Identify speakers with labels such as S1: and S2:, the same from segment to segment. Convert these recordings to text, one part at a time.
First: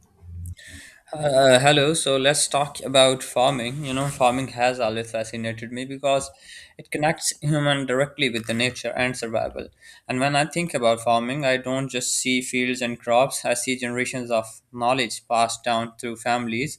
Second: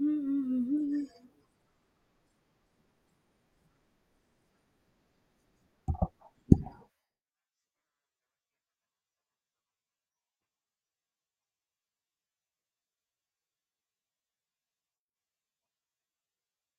S1: Mhm.
S2: Hello. So let's talk about farming. You know, farming has always fascinated me because it connects human directly with the nature and survival. And when I think about farming, I don't just see fields and crops. I see generations of knowledge passed down through families.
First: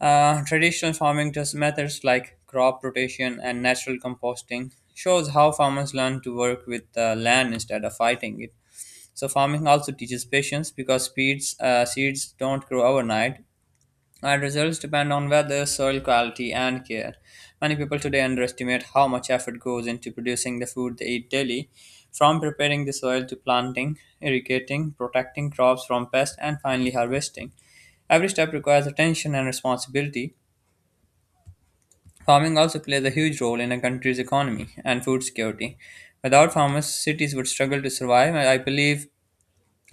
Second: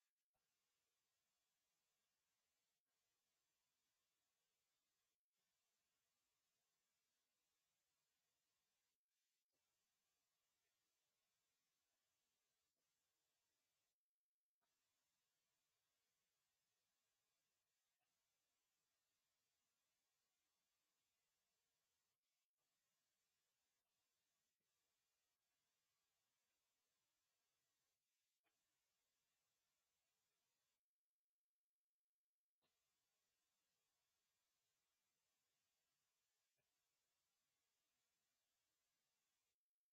S2: Traditional farming just methods like crop rotation and natural composting shows how farmers learn to work with the land instead of fighting it. So farming also teaches patience because seeds don't grow overnight and results depend on weather, soil quality, and care. Many people today underestimate how much effort goes into producing the food they eat daily, from preparing the soil to planting, irrigating, protecting crops from pests, and finally harvesting. Every step requires attention and responsibility. Farming also plays a huge role in a country's economy and food security. Without farmers, cities would struggle to survive, and I believe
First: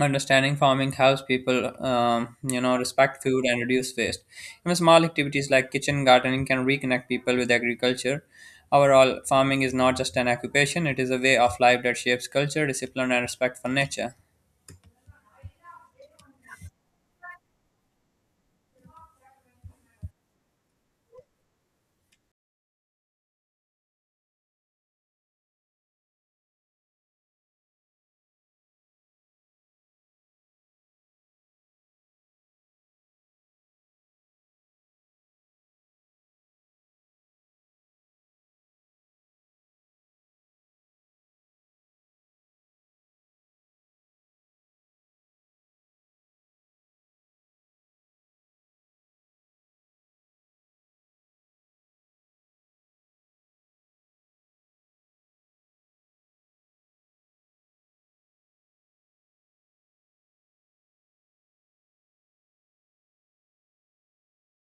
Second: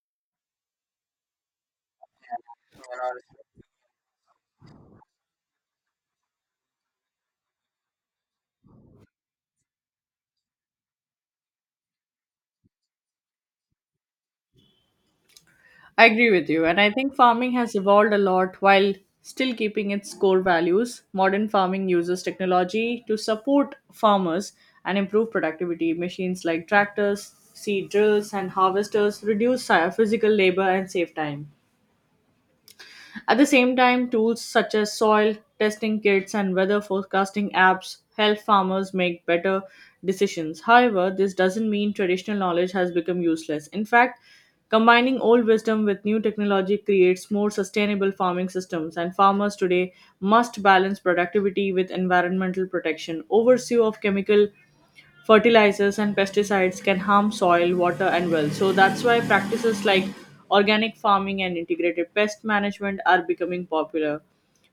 S2: understanding farming helps people, respect food and reduce waste. Even small activities like kitchen gardening can reconnect people with agriculture. Overall, farming is not just an occupation; it is a way of life that shapes culture, discipline, and respect for nature.
S1: I agree with you, and I think farming has evolved a lot while still keeping its core values. Modern farming uses technology to support farmers and improve productivity. Machines like tractors, seed drills, and harvesters reduce physical labor and save time. At the same time, tools such as soil testing kits and weather forecasting apps help farmers make better decisions. However, this doesn't mean traditional knowledge has become useless. In fact, combining old wisdom with new technology creates more sustainable farming systems, and farmers today must balance productivity with environmental protection. Oversee of chemical fertilizers and pesticides can harm soil, water, and wells. So that's why practices like organic farming and integrated pest management are becoming popular.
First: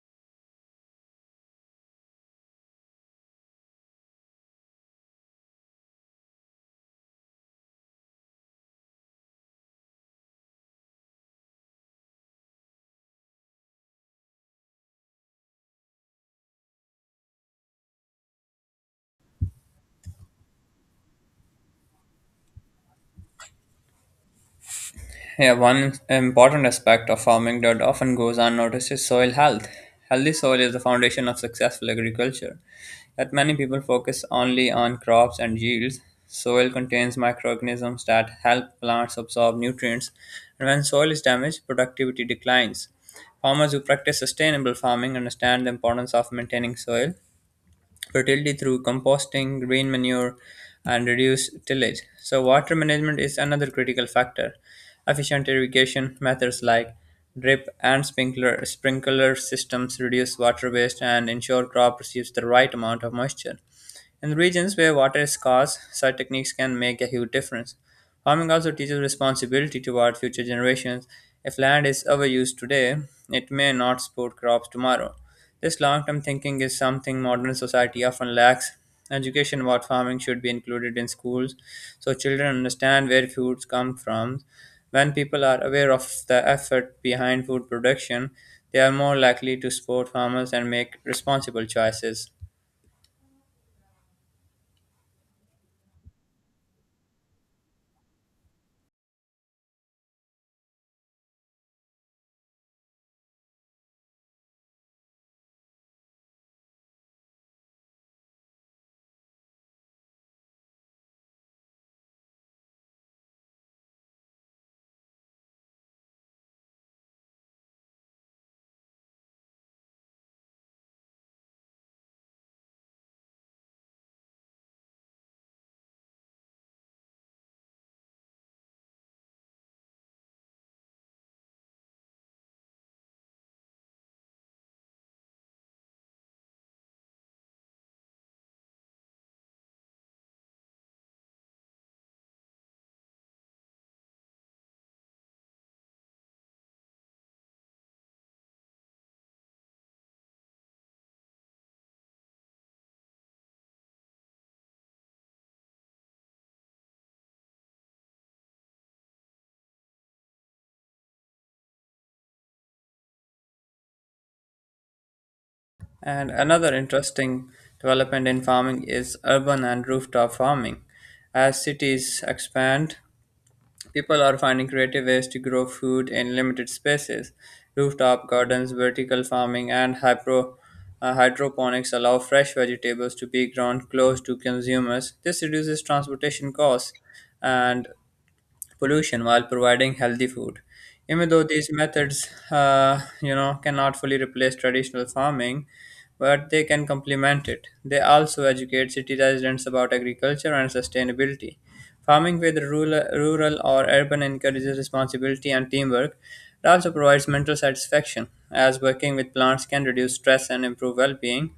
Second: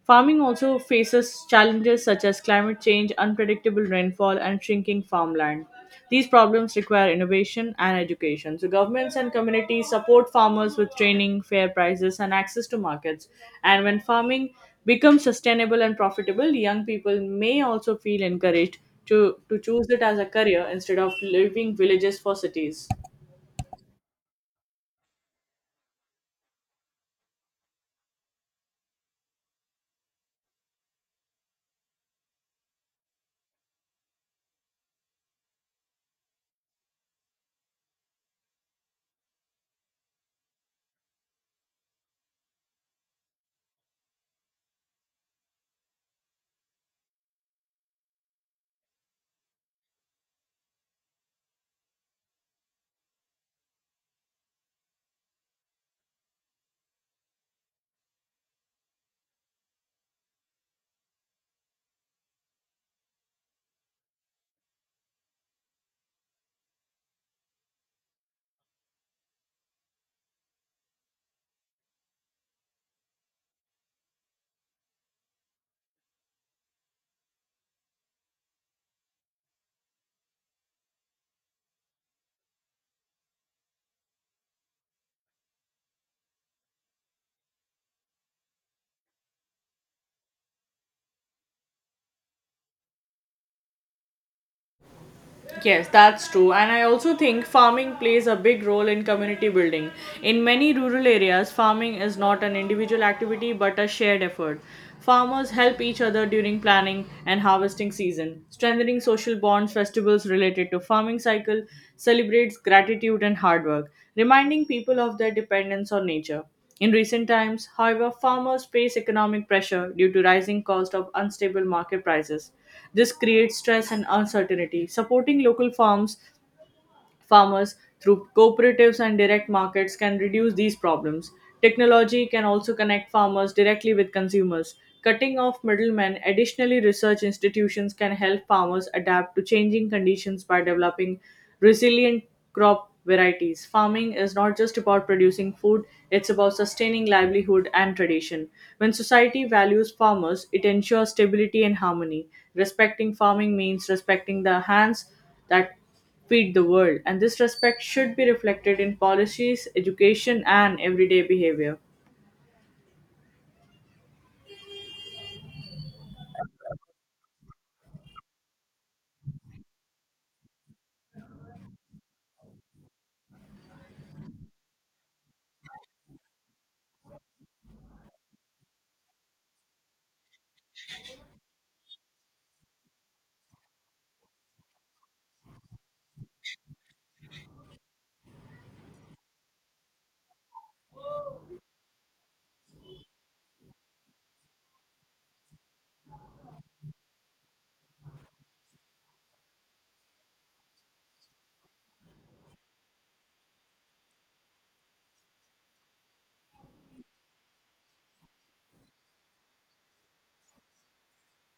S1: Farming also faces challenges such as climate change, unpredictable rainfall, and shrinking farmland. These problems require innovation and education. So, governments and communities support farmers with training, fair prices, and access to markets. And when farming becomes sustainable and profitable, young people may also feel encouraged to choose it as a career instead of leaving villages for cities.
S2: Yeah, one important aspect of farming that often goes unnoticed is soil health. Healthy soil is the foundation of successful agriculture. Yet many people focus only on crops and yields. Soil contains microorganisms that help plants absorb nutrients, and when soil is damaged, productivity declines. Farmers who practice sustainable farming understand the importance of maintaining soil fertility through composting, rain manure, and reduced tillage. So, water management is another critical factor. Efficient irrigation methods like drip and sprinkler systems reduce water waste and ensure crop receives the right amount of moisture. In regions where water is scarce, such techniques can make a huge difference. Farming also teaches responsibility toward future generations. If land is overused today, it may not support crops tomorrow. This long term thinking is something modern society often lacks. Education about farming should be included in schools so children understand where foods come from. When people are aware of the effort behind food production, they are more likely to support farmers and make responsible choices.
S1: Yes, that's true. And I also think farming plays a big role in community building. In many rural areas, farming is not an individual activity but a shared effort. Farmers help each other during planning and harvesting season, strengthening social bonds. Festivals related to farming cycle celebrates gratitude and hard work, reminding people of their dependence on nature. In recent times, however, farmers face economic pressure due to rising cost of unstable market prices. This creates stress and uncertainty. Supporting local farms farmers, through cooperatives and direct markets, can reduce these problems. Technology can also connect farmers directly with consumers. Cutting off middlemen, additionally, research institutions can help farmers adapt to changing conditions by developing resilient crop varieties. Farming is not just about producing food, it's about sustaining livelihood and tradition. When society values farmers, it ensures stability and harmony. Respecting farming means respecting the hands that feed the world, and this respect should be reflected in policies, education, and everyday behavior.
S2: And another interesting development in farming is urban and rooftop farming. As cities expand, people are finding creative ways to grow food in limited spaces. Rooftop gardens, vertical farming, and hydroponics allow fresh vegetables to be grown close to consumers. This reduces transportation costs and pollution while providing healthy food. Even though these methods cannot fully replace traditional farming, but they can complement it. They also educate city residents about agriculture and sustainability. Farming, whether rural or urban, encourages responsibility and teamwork. It also provides mental satisfaction, as working with plants can reduce stress and improve well-being.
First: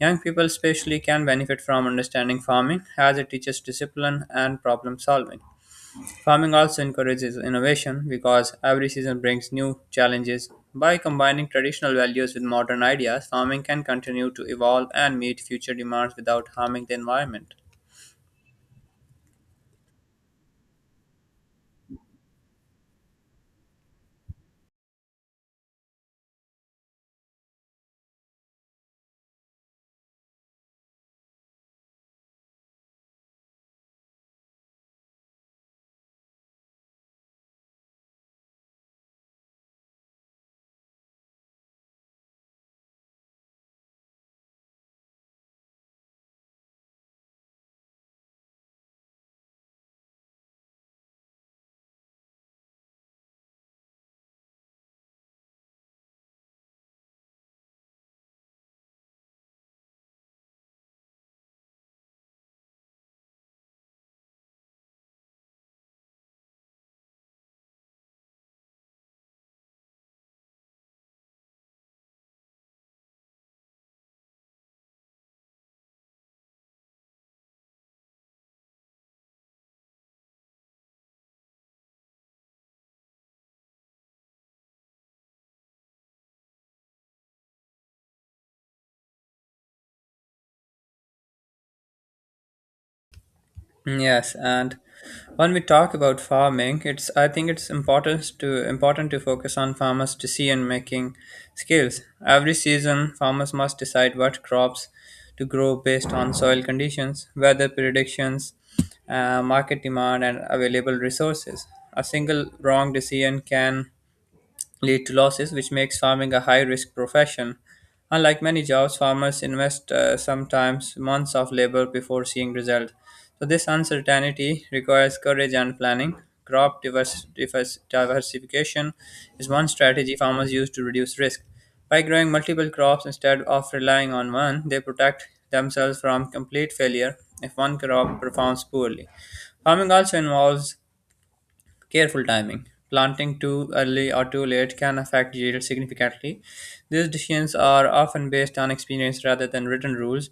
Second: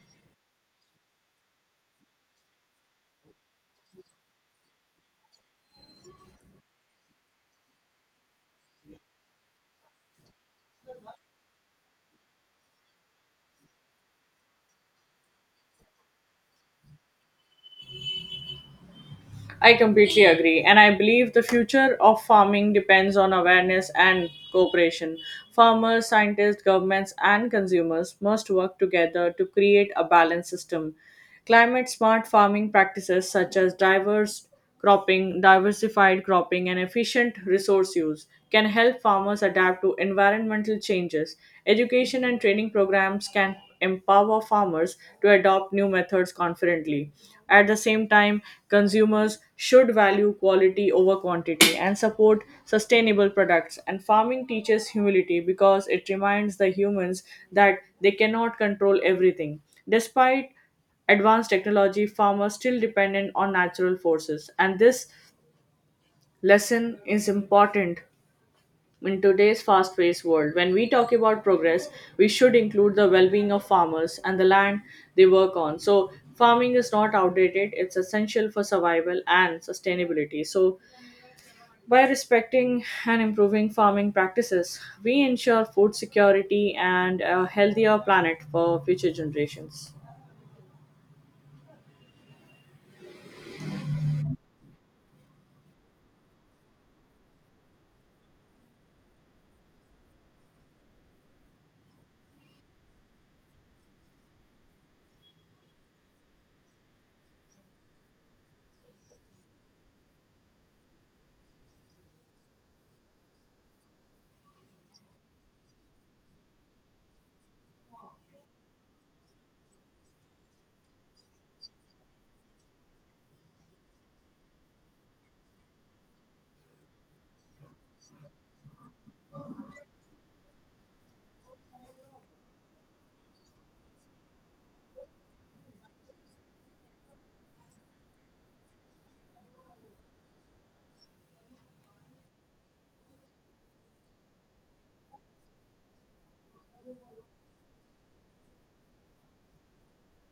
S2: Young people, especially, can benefit from understanding farming, as it teaches discipline and problem solving. Farming also encourages innovation because every season brings new challenges. By combining traditional values with modern ideas, farming can continue to evolve and meet future demands without harming the environment.
S1: I completely agree, and I believe the future of farming depends on awareness and cooperation. Farmers, scientists, governments, and consumers must work together to create a balanced system. Climate smart farming practices such as diverse cropping, diversified cropping, and efficient resource use can help farmers adapt to environmental changes. Education and training programs can empower farmers to adopt new methods confidently. At the same time, consumers should value quality over quantity and support sustainable products. And farming teaches humility because it reminds the humans that they cannot control everything. Despite advanced technology, farmers still dependent on natural forces. And this lesson is important in today's fast paced world. When we talk about progress, we should include the well being of farmers and the land they work on. So, farming is not outdated, it's essential for survival and sustainability. So, by respecting and improving farming practices, we ensure food security and a healthier planet for future generations.
S2: Yes, and when we talk about farming, it's I think it's important to important to focus on farmers' decision making skills. Every season, farmers must decide what crops to grow based on soil conditions, weather predictions, market demand, and available resources. A single wrong decision can lead to losses, which makes farming a high risk profession. Unlike many jobs, farmers invest sometimes months of labor before seeing result. So this uncertainty requires courage and planning. Crop diversification is one strategy farmers use to reduce risk. By growing multiple crops instead of relying on one, they protect themselves from complete failure if one crop performs poorly. Farming also involves careful timing. Planting too early or too late can affect yield significantly. These decisions are often based on experience rather than written rules.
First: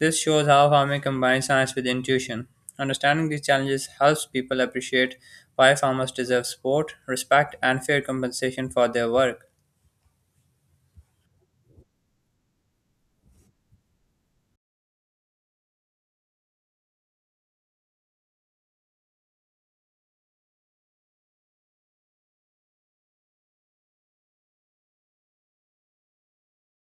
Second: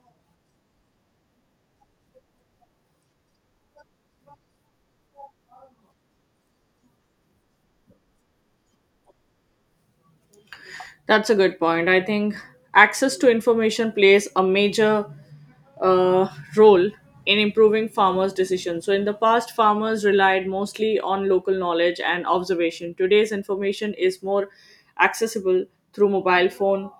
S2: This shows how farming combines science with intuition. Understanding these challenges helps people appreciate why farmers deserve support, respect, and fair compensation for their work.
S1: That's a good point. I think access to information plays a major uh, role in improving farmers' decisions. So, in the past, farmers relied mostly on local knowledge and observation. Today's information is more accessible through mobile phone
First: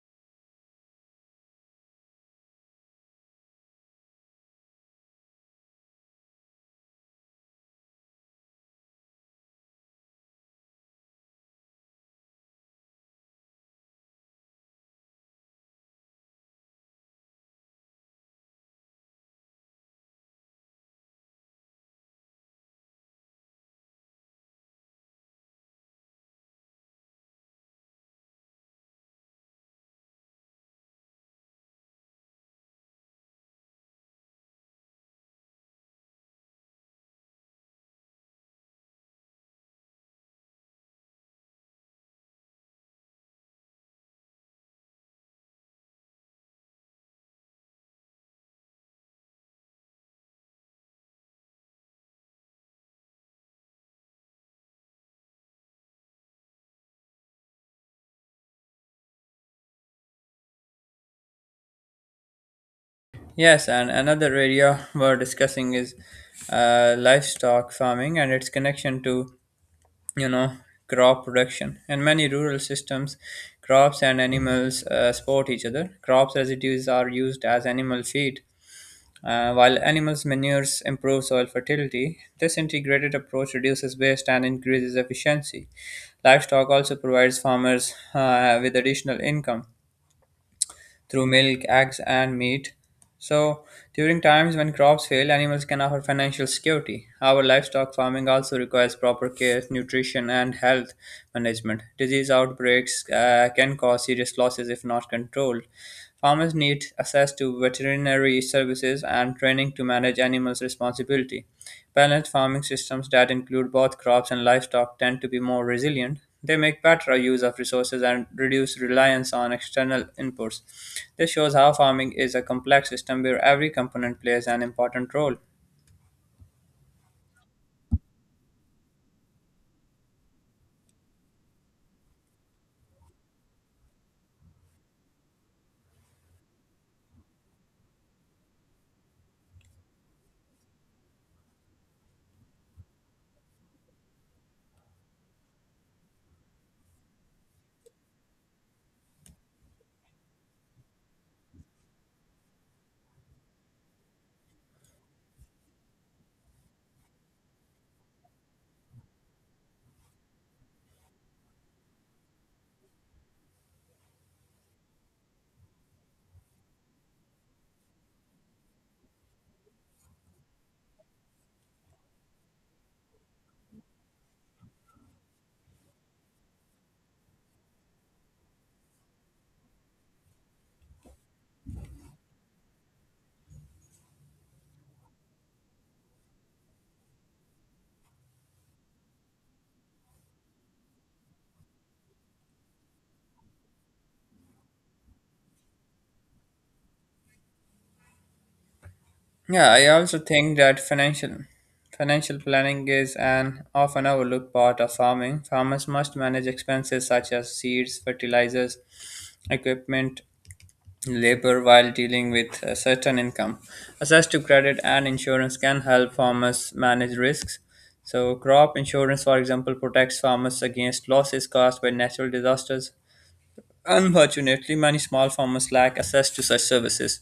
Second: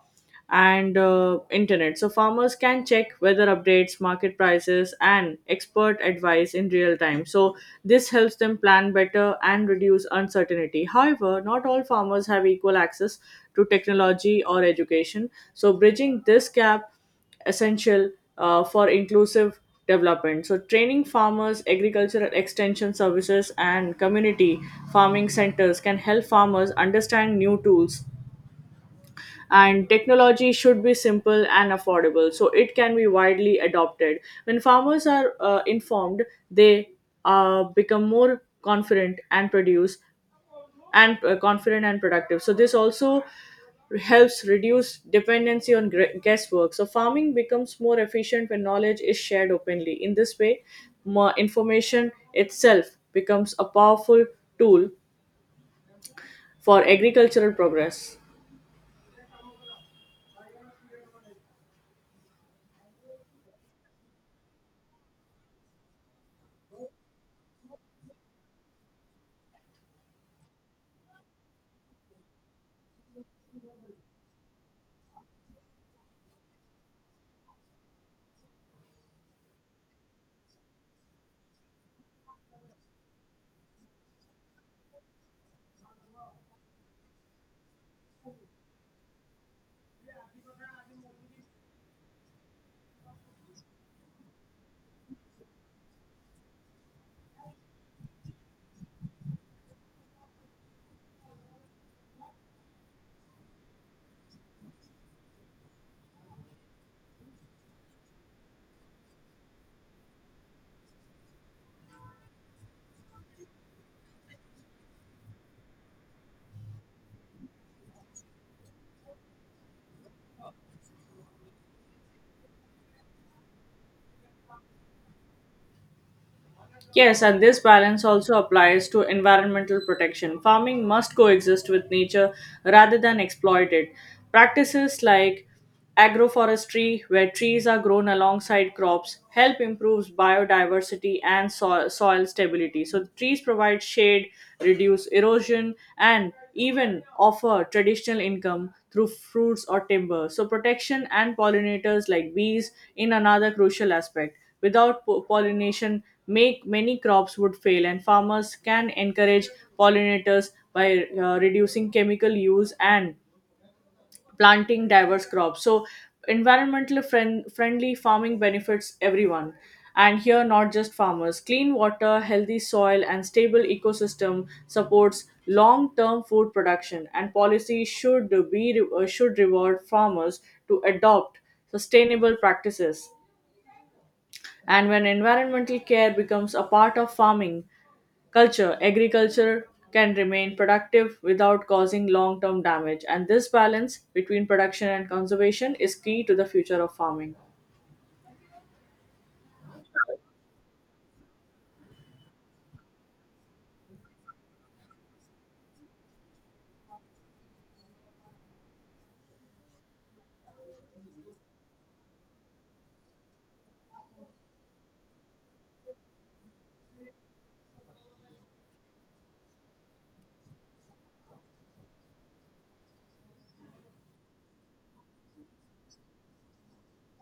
S1: and internet. So farmers can check weather updates, market prices, and expert advice in real time. So this helps them plan better and reduce uncertainty. However, not all farmers have equal access to technology or education. So bridging this gap essential for inclusive development. So training farmers, agricultural extension services, and community farming centers can help farmers understand new tools, and technology should be simple and affordable so it can be widely adopted. When farmers are informed, they become more confident and produce, and confident and productive, so this also helps reduce dependency on guesswork. So farming becomes more efficient when knowledge is shared openly. In this way, more information itself becomes a powerful tool for agricultural progress.
S2: Yes, and another area we're discussing is livestock farming and its connection to, you know, crop production. In many rural systems crops and animals support each other. Crops residues are used as animal feed, while animals manures improve soil fertility. This integrated approach reduces waste and increases efficiency. Livestock also provides farmers with additional income through milk, eggs, and meat. So, during times when crops fail, animals can offer financial security. However, livestock farming also requires proper care, nutrition, and health management. Disease outbreaks can cause serious losses if not controlled. Farmers need access to veterinary services and training to manage animals responsibly. Balanced farming systems that include both crops and livestock tend to be more resilient. They make better use of resources and reduce reliance on external inputs. This shows how farming is a complex system where every component plays an important role.
S1: Yes, and this balance also applies to environmental protection. Farming must coexist with nature rather than exploit it. Practices like agroforestry, where trees are grown alongside crops, help improve biodiversity and soil stability. So, trees provide shade, reduce erosion, and even offer traditional income through fruits or timber. So, protection and pollinators like bees in another crucial aspect. Without pollination, make many crops would fail, and farmers can encourage pollinators by reducing chemical use and planting diverse crops. So, environmentally friendly farming benefits everyone, and here not just farmers. Clean water, healthy soil, and stable ecosystem supports long term food production, and policy should be, should reward farmers to adopt sustainable practices. And when environmental care becomes a part of farming culture, agriculture can remain productive without causing long term damage. And this balance between production and conservation is key to the future of farming.
S2: Yeah, I also think that financial planning is an often overlooked part of farming. Farmers must manage expenses such as seeds, fertilizers, equipment, labor while dealing with a certain income. Access to credit and insurance can help farmers manage risks. So crop insurance, for example, protects farmers against losses caused by natural disasters. Unfortunately, many small farmers lack access to such services.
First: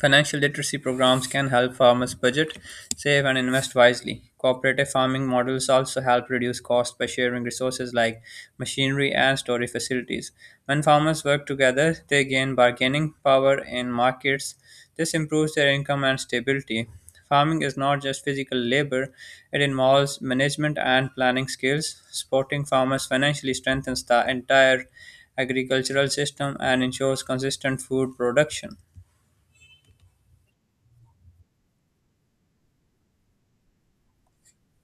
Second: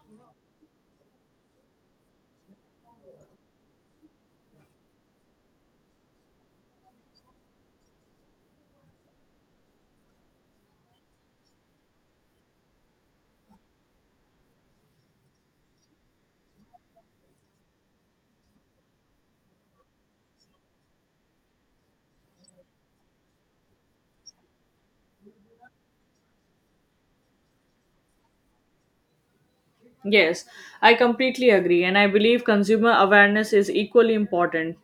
S2: Financial literacy programs can help farmers budget, save, and invest wisely. Cooperative farming models also help reduce costs by sharing resources like machinery and storage facilities. When farmers work together, they gain bargaining power in markets. This improves their income and stability. Farming is not just physical labor, it involves management and planning skills. Supporting farmers financially strengthens the entire agricultural system and ensures consistent food production.
S1: Yes, I completely agree, and I believe consumer awareness is equally important.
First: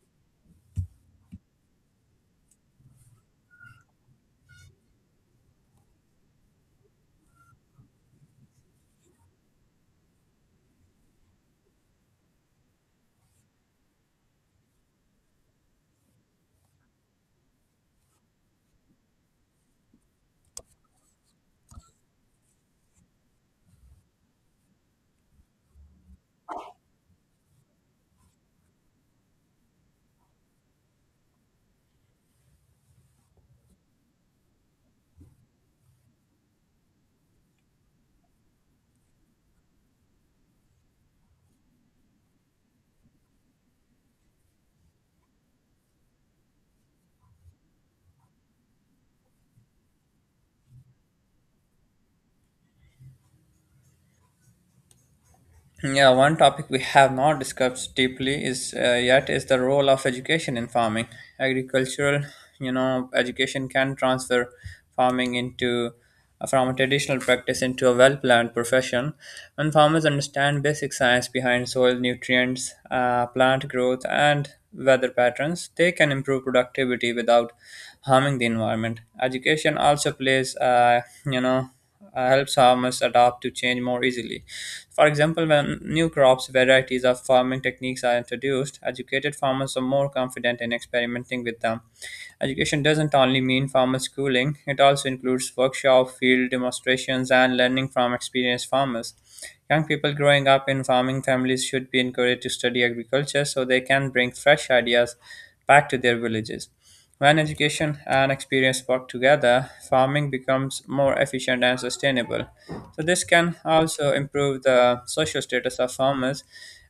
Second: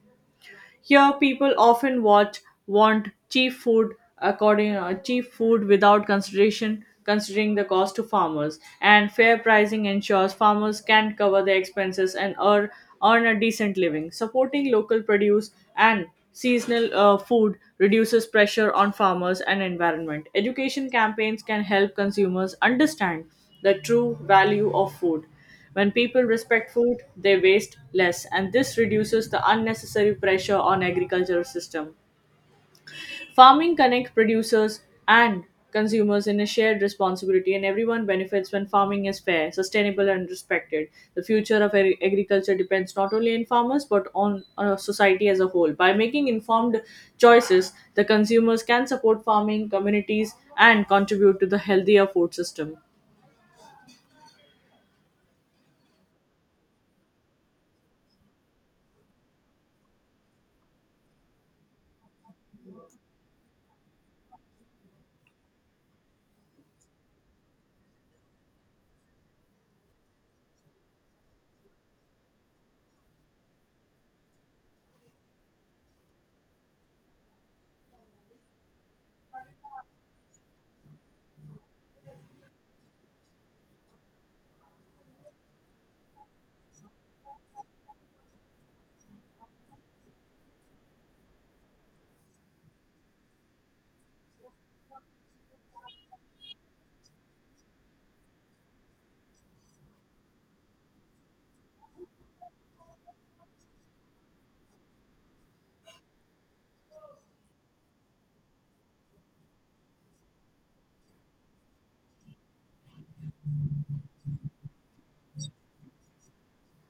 S1: Here, people often watch want cheap food according, cheap food without consideration considering the cost to farmers. And fair pricing ensures farmers can cover their expenses and earn a decent living. Supporting local produce and seasonal food reduces pressure on farmers and environment. Education campaigns can help consumers understand the true value of food. When people respect food, they waste less, and this reduces the unnecessary pressure on agricultural system. Farming connects producers and consumers in a shared responsibility, and everyone benefits when farming is fair, sustainable, and respected. The future of agriculture depends not only on farmers but on society as a whole. By making informed choices, the consumers can support farming communities and contribute to the healthier food system.
S2: Yeah, one topic we have not discussed deeply is yet is the role of education in farming. Agricultural, you know, education can transfer farming into from a traditional practice into a well-planned profession. When farmers understand basic science behind soil nutrients, plant growth, and weather patterns, they can improve productivity without harming the environment. Education also helps farmers adapt to change more easily. For example, when new crops, varieties of farming techniques are introduced, educated farmers are more confident in experimenting with them. Education doesn't only mean farmer schooling, it also includes workshops, field demonstrations, and learning from experienced farmers. Young people growing up in farming families should be encouraged to study agriculture so they can bring fresh ideas back to their villages. When education and experience work together, farming becomes more efficient and sustainable. So, this can also improve the social status of farmers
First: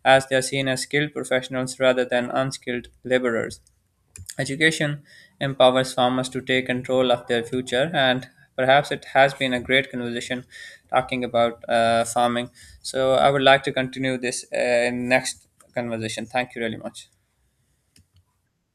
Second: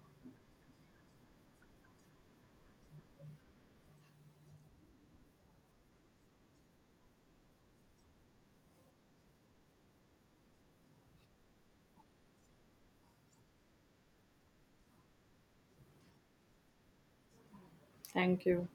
S2: as they are seen as skilled professionals rather than unskilled laborers. Education empowers farmers to take control of their future, and perhaps it has been a great conversation talking about farming. So, I would like to continue this in next conversation. Thank you really much.
S1: Thank you.